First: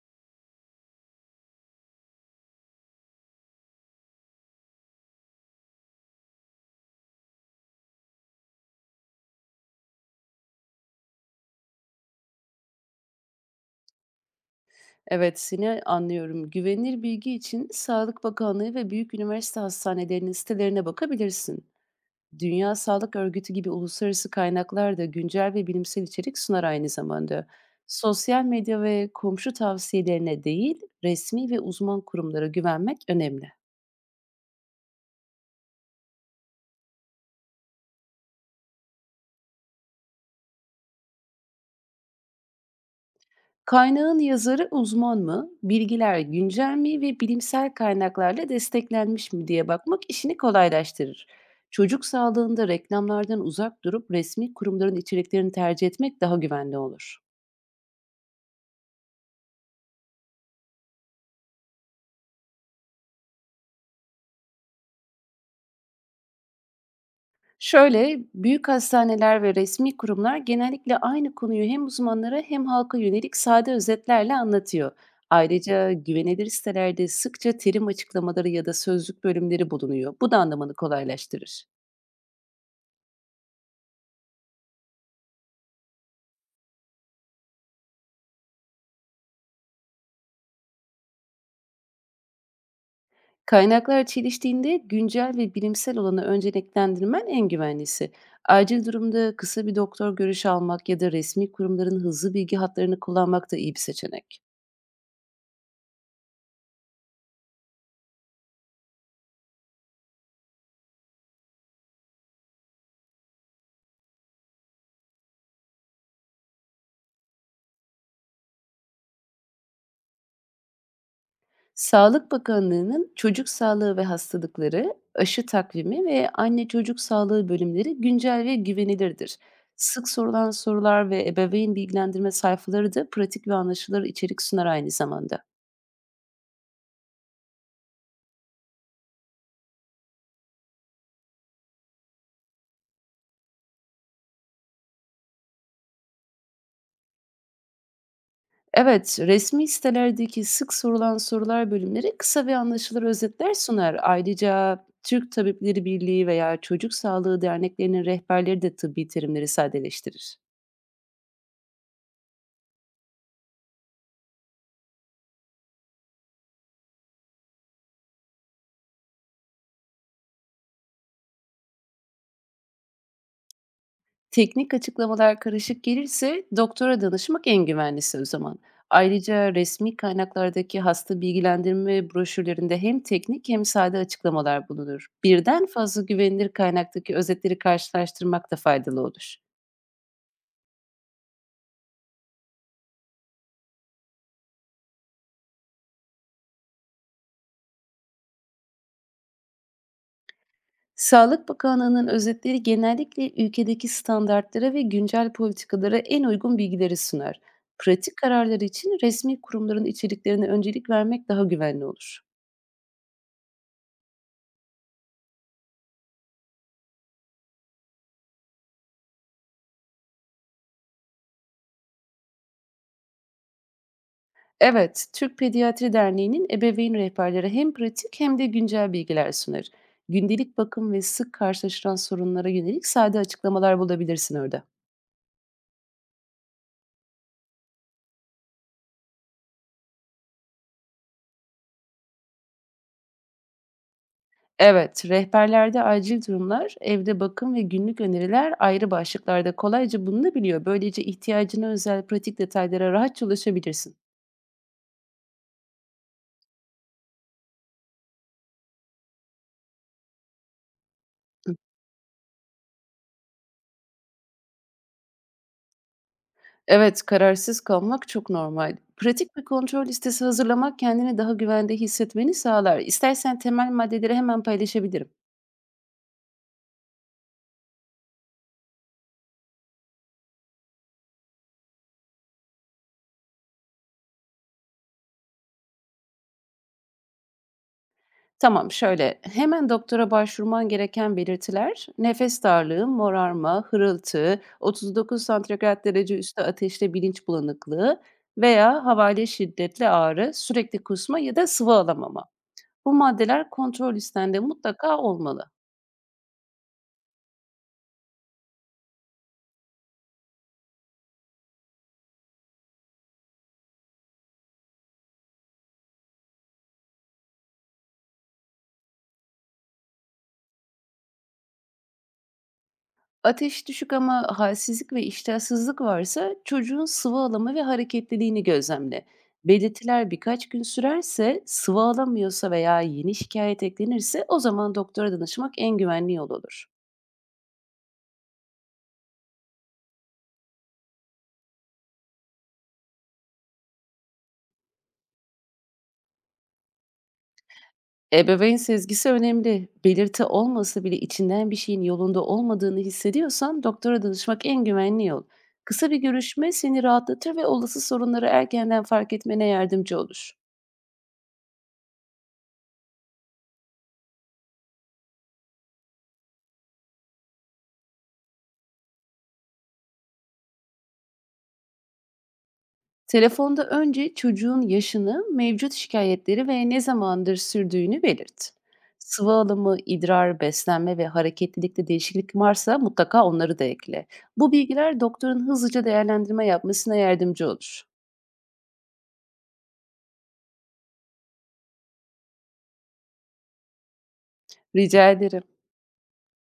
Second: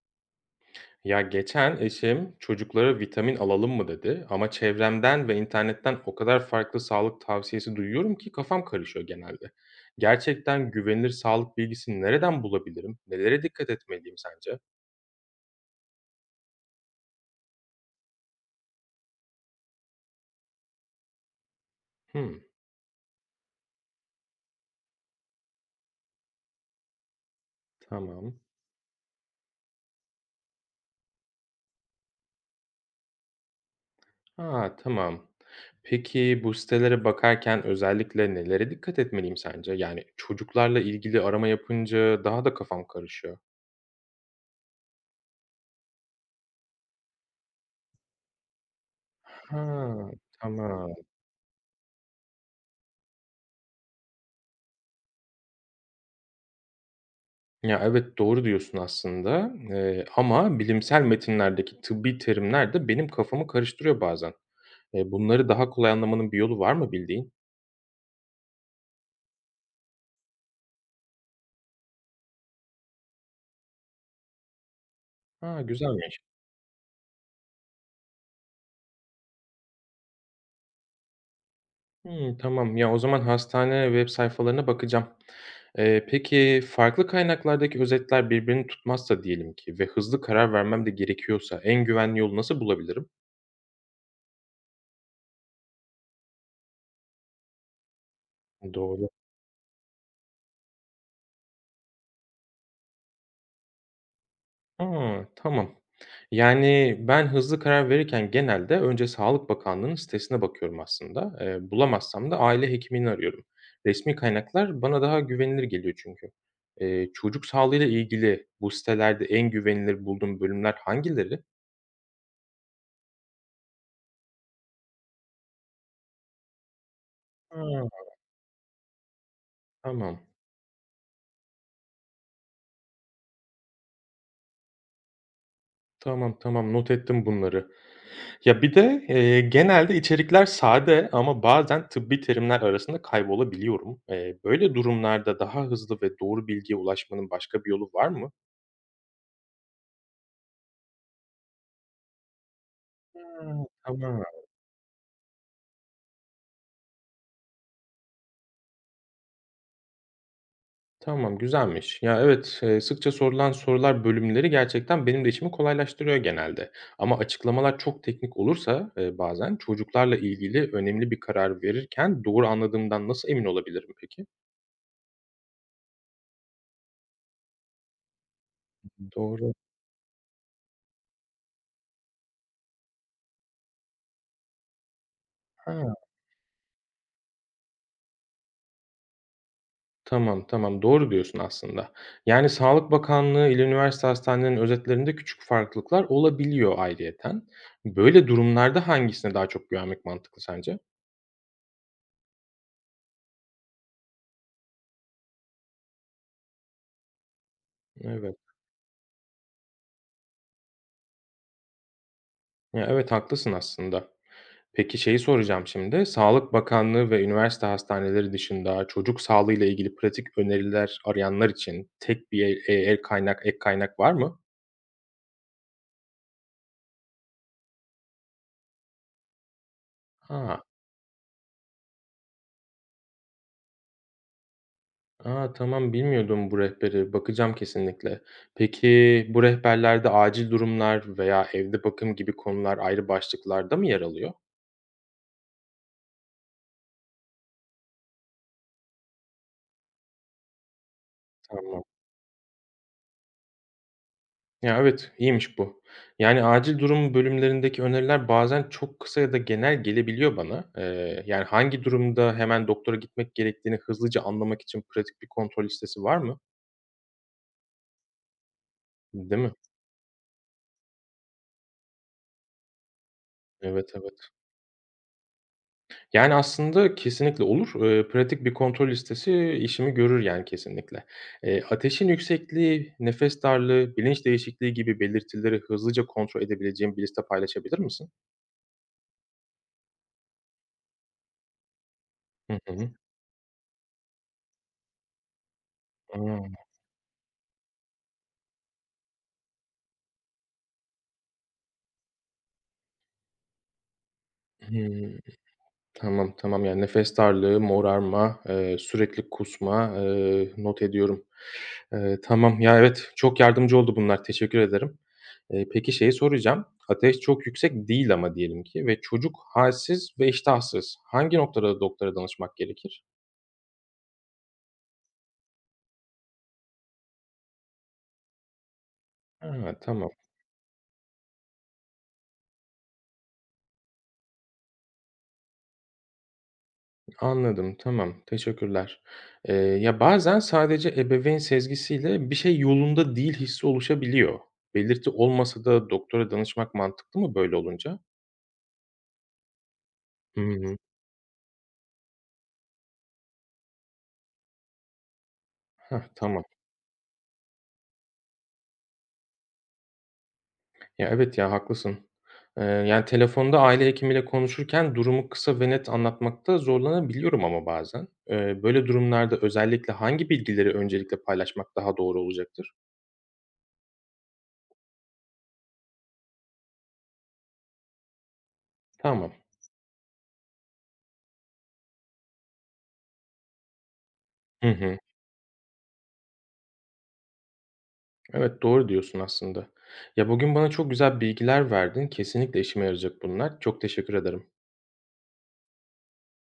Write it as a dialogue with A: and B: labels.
A: Ya geçen eşim çocuklara vitamin alalım mı dedi ama çevremden ve internetten o kadar farklı sağlık tavsiyesi duyuyorum ki kafam karışıyor genelde. Gerçekten güvenilir sağlık bilgisini nereden bulabilirim? Nelere dikkat etmeliyim sence?
B: Evet, seni anlıyorum. Güvenilir bilgi için Sağlık Bakanlığı ve büyük üniversite hastanelerinin sitelerine bakabilirsin.
A: Hmm,
B: Dünya Sağlık Örgütü gibi uluslararası kaynaklar da güncel ve bilimsel içerik sunar aynı zamanda.
A: tamam.
B: Sosyal medya ve komşu tavsiyelerine değil, resmi ve uzman kurumlara güvenmek önemli.
A: Ha, tamam. Peki bu sitelere bakarken özellikle nelere dikkat etmeliyim sence? Yani çocuklarla ilgili arama yapınca daha da kafam karışıyor.
B: Kaynağın yazarı uzman mı, bilgiler güncel mi ve bilimsel kaynaklarla desteklenmiş mi
A: Ha,
B: diye bakmak işini
A: tamam.
B: kolaylaştırır. Çocuk sağlığında reklamlardan uzak durup resmi kurumların içeriklerini tercih etmek daha güvenli olur.
A: Ya, evet, doğru diyorsun aslında, ama bilimsel metinlerdeki tıbbi terimler de benim kafamı karıştırıyor bazen. Bunları daha kolay anlamanın bir yolu var mı bildiğin?
B: Şöyle, büyük hastaneler ve resmi kurumlar genellikle aynı konuyu hem uzmanlara hem halka yönelik sade özetlerle anlatıyor.
A: A,
B: Ayrıca
A: güzelmiş.
B: güvenilir sitelerde sıkça terim açıklamaları ya da sözlük bölümleri bulunuyor. Bu da anlamanı kolaylaştırır.
A: Hımm, tamam. Ya, o zaman hastane web sayfalarına bakacağım. Peki farklı kaynaklardaki özetler birbirini tutmazsa diyelim ki ve hızlı karar vermem de gerekiyorsa en güvenli yolu nasıl bulabilirim?
B: Kaynaklar çeliştiğinde güncel ve bilimsel olanı önceliklendirmen en güvenlisi. Acil
A: Doğru.
B: durumda kısa bir doktor görüşü almak ya da resmi kurumların hızlı bilgi hatlarını kullanmak da iyi bir seçenek.
A: A, tamam. Yani, ben hızlı karar verirken genelde önce Sağlık Bakanlığı'nın sitesine bakıyorum aslında. Bulamazsam da aile hekimini arıyorum. Resmi kaynaklar bana daha güvenilir geliyor çünkü. Çocuk sağlığıyla ilgili bu sitelerde en güvenilir bulduğum bölümler hangileri?
B: Sağlık Bakanlığı'nın çocuk sağlığı ve hastalıkları, aşı takvimi ve anne çocuk sağlığı
A: Hıı.
B: bölümleri güncel ve güvenilirdir. Sık
A: Tamam,
B: sorulan sorular ve ebeveyn bilgilendirme sayfaları da pratik ve anlaşılır içerik sunar aynı zamanda.
A: tamam, tamam. Not ettim bunları. Ya, bir de, genelde içerikler sade ama bazen tıbbi terimler arasında kaybolabiliyorum. Böyle durumlarda daha hızlı ve doğru bilgiye ulaşmanın başka bir yolu var mı?
B: Evet, resmi sitelerdeki sık sorulan sorular bölümleri kısa ve anlaşılır özetler
A: Hıı,
B: sunar.
A: tamam.
B: Ayrıca Türk Tabipleri Birliği veya Çocuk Sağlığı Derneklerinin rehberleri de tıbbi terimleri sadeleştirir.
A: Tamam, güzelmiş. Ya, evet, sıkça sorulan sorular bölümleri gerçekten benim de işimi kolaylaştırıyor genelde. Ama açıklamalar çok teknik olursa, bazen çocuklarla ilgili önemli bir karar verirken doğru anladığımdan nasıl emin olabilirim peki?
B: Teknik açıklamalar karışık gelirse doktora danışmak en güvenlisi o zaman.
A: Doğru.
B: Ayrıca resmi kaynaklardaki hasta bilgilendirme broşürlerinde hem teknik hem sade açıklamalar bulunur. Birden
A: Ha,
B: fazla güvenilir kaynaktaki özetleri karşılaştırmak da faydalı olur.
A: tamam, tamam, doğru diyorsun aslında. Yani Sağlık Bakanlığı ile üniversite hastanelerinin özetlerinde küçük farklılıklar olabiliyor ayrıyeten. Böyle durumlarda hangisine daha çok güvenmek mantıklı sence?
B: Sağlık Bakanlığı'nın özetleri genellikle ülkedeki standartlara ve güncel politikalara en uygun bilgileri sunar. Pratik
A: Evet.
B: kararları için resmi kurumların içeriklerine öncelik vermek daha güvenli olur.
A: Ya, evet, haklısın aslında. Peki şeyi soracağım şimdi. Sağlık Bakanlığı ve üniversite hastaneleri dışında çocuk sağlığı ile ilgili pratik öneriler arayanlar için tek bir el, e- el kaynak, ek kaynak var mı?
B: Evet, Türk Pediatri Derneği'nin ebeveyn rehberleri hem pratik hem de güncel bilgiler sunar. Gündelik
A: Ha,
B: bakım ve sık karşılaşılan sorunlara yönelik sade açıklamalar bulabilirsin orada.
A: a, tamam bilmiyordum bu rehberi. Bakacağım kesinlikle. Peki bu rehberlerde acil durumlar veya evde bakım gibi konular ayrı başlıklarda mı yer alıyor?
B: Evet, rehberlerde acil durumlar, evde bakım ve günlük öneriler ayrı başlıklarda kolayca bulunabiliyor. Böylece ihtiyacına
A: Tamam.
B: özel pratik detaylara rahatça ulaşabilirsin.
A: Ya, evet, iyiymiş bu. Yani, acil durum bölümlerindeki öneriler bazen çok kısa ya da genel gelebiliyor bana. Yani, hangi durumda hemen doktora gitmek gerektiğini hızlıca anlamak için pratik bir kontrol listesi var mı?
B: Evet, kararsız kalmak çok normal. Pratik
A: Değil
B: bir
A: mi?
B: kontrol listesi hazırlamak kendini daha güvende hissetmeni sağlar. İstersen temel
A: Evet,
B: maddeleri
A: evet.
B: hemen paylaşabilirim.
A: Yani, aslında kesinlikle olur. Pratik bir kontrol listesi işimi görür, yani, kesinlikle. Ateşin yüksekliği, nefes darlığı, bilinç değişikliği gibi belirtileri hızlıca kontrol edebileceğim bir liste paylaşabilir misin?
B: Tamam, şöyle, hemen doktora başvurman gereken belirtiler, nefes
A: Hı
B: darlığı,
A: hı.
B: morarma, hırıltı, 39 santigrat derece üstü
A: A!
B: ateşte bilinç bulanıklığı veya havale şiddetli ağrı, sürekli kusma ya da sıvı alamama. Bu maddeler kontrol listende mutlaka
A: Hıı.
B: olmalı.
A: Tamam, tamam. Yani nefes darlığı, morarma, sürekli kusma, not ediyorum. Tamam. Ya, evet, çok yardımcı oldu bunlar. Teşekkür ederim. Peki şeyi soracağım. Ateş çok yüksek değil ama diyelim ki ve çocuk halsiz ve iştahsız. Hangi noktada doktora danışmak gerekir?
B: Ateş düşük ama halsizlik ve iştahsızlık varsa çocuğun sıvı alımı ve hareketliliğini gözlemle.
A: Ha, tamam.
B: Belirtiler birkaç gün sürerse, sıvı alamıyorsa veya yeni şikayet eklenirse o zaman doktora danışmak en güvenli yol olur.
A: Anladım, tamam. Teşekkürler. Ya, bazen sadece ebeveyn sezgisiyle bir şey yolunda değil hissi oluşabiliyor. Belirti olmasa da doktora danışmak mantıklı mı böyle olunca?
B: Ebeveyn sezgisi önemli. Belirti
A: Hı hı.
B: olmasa bile içinden bir şeyin yolunda olmadığını hissediyorsan doktora danışmak en güvenli yol. Kısa bir
A: Hah, tamam.
B: görüşme seni rahatlatır ve olası sorunları erkenden fark etmene yardımcı olur.
A: Ya, evet ya, haklısın. Yani, telefonda aile hekimiyle konuşurken durumu kısa ve net anlatmakta zorlanabiliyorum ama bazen. Böyle durumlarda özellikle hangi bilgileri öncelikle paylaşmak daha doğru olacaktır?
B: Telefonda önce çocuğun yaşını, mevcut şikayetleri ve ne zamandır sürdüğünü belirt. Sıvı
A: Tamam.
B: alımı, idrar, beslenme ve hareketlilikte değişiklik varsa mutlaka onları da ekle. Bu
A: Hı hı.
B: bilgiler doktorun hızlıca değerlendirme yapmasına yardımcı olur.
A: Evet, doğru diyorsun aslında. Ya, bugün bana çok güzel bilgiler verdin. Kesinlikle işime yarayacak bunlar. Çok teşekkür ederim.
B: Rica ederim.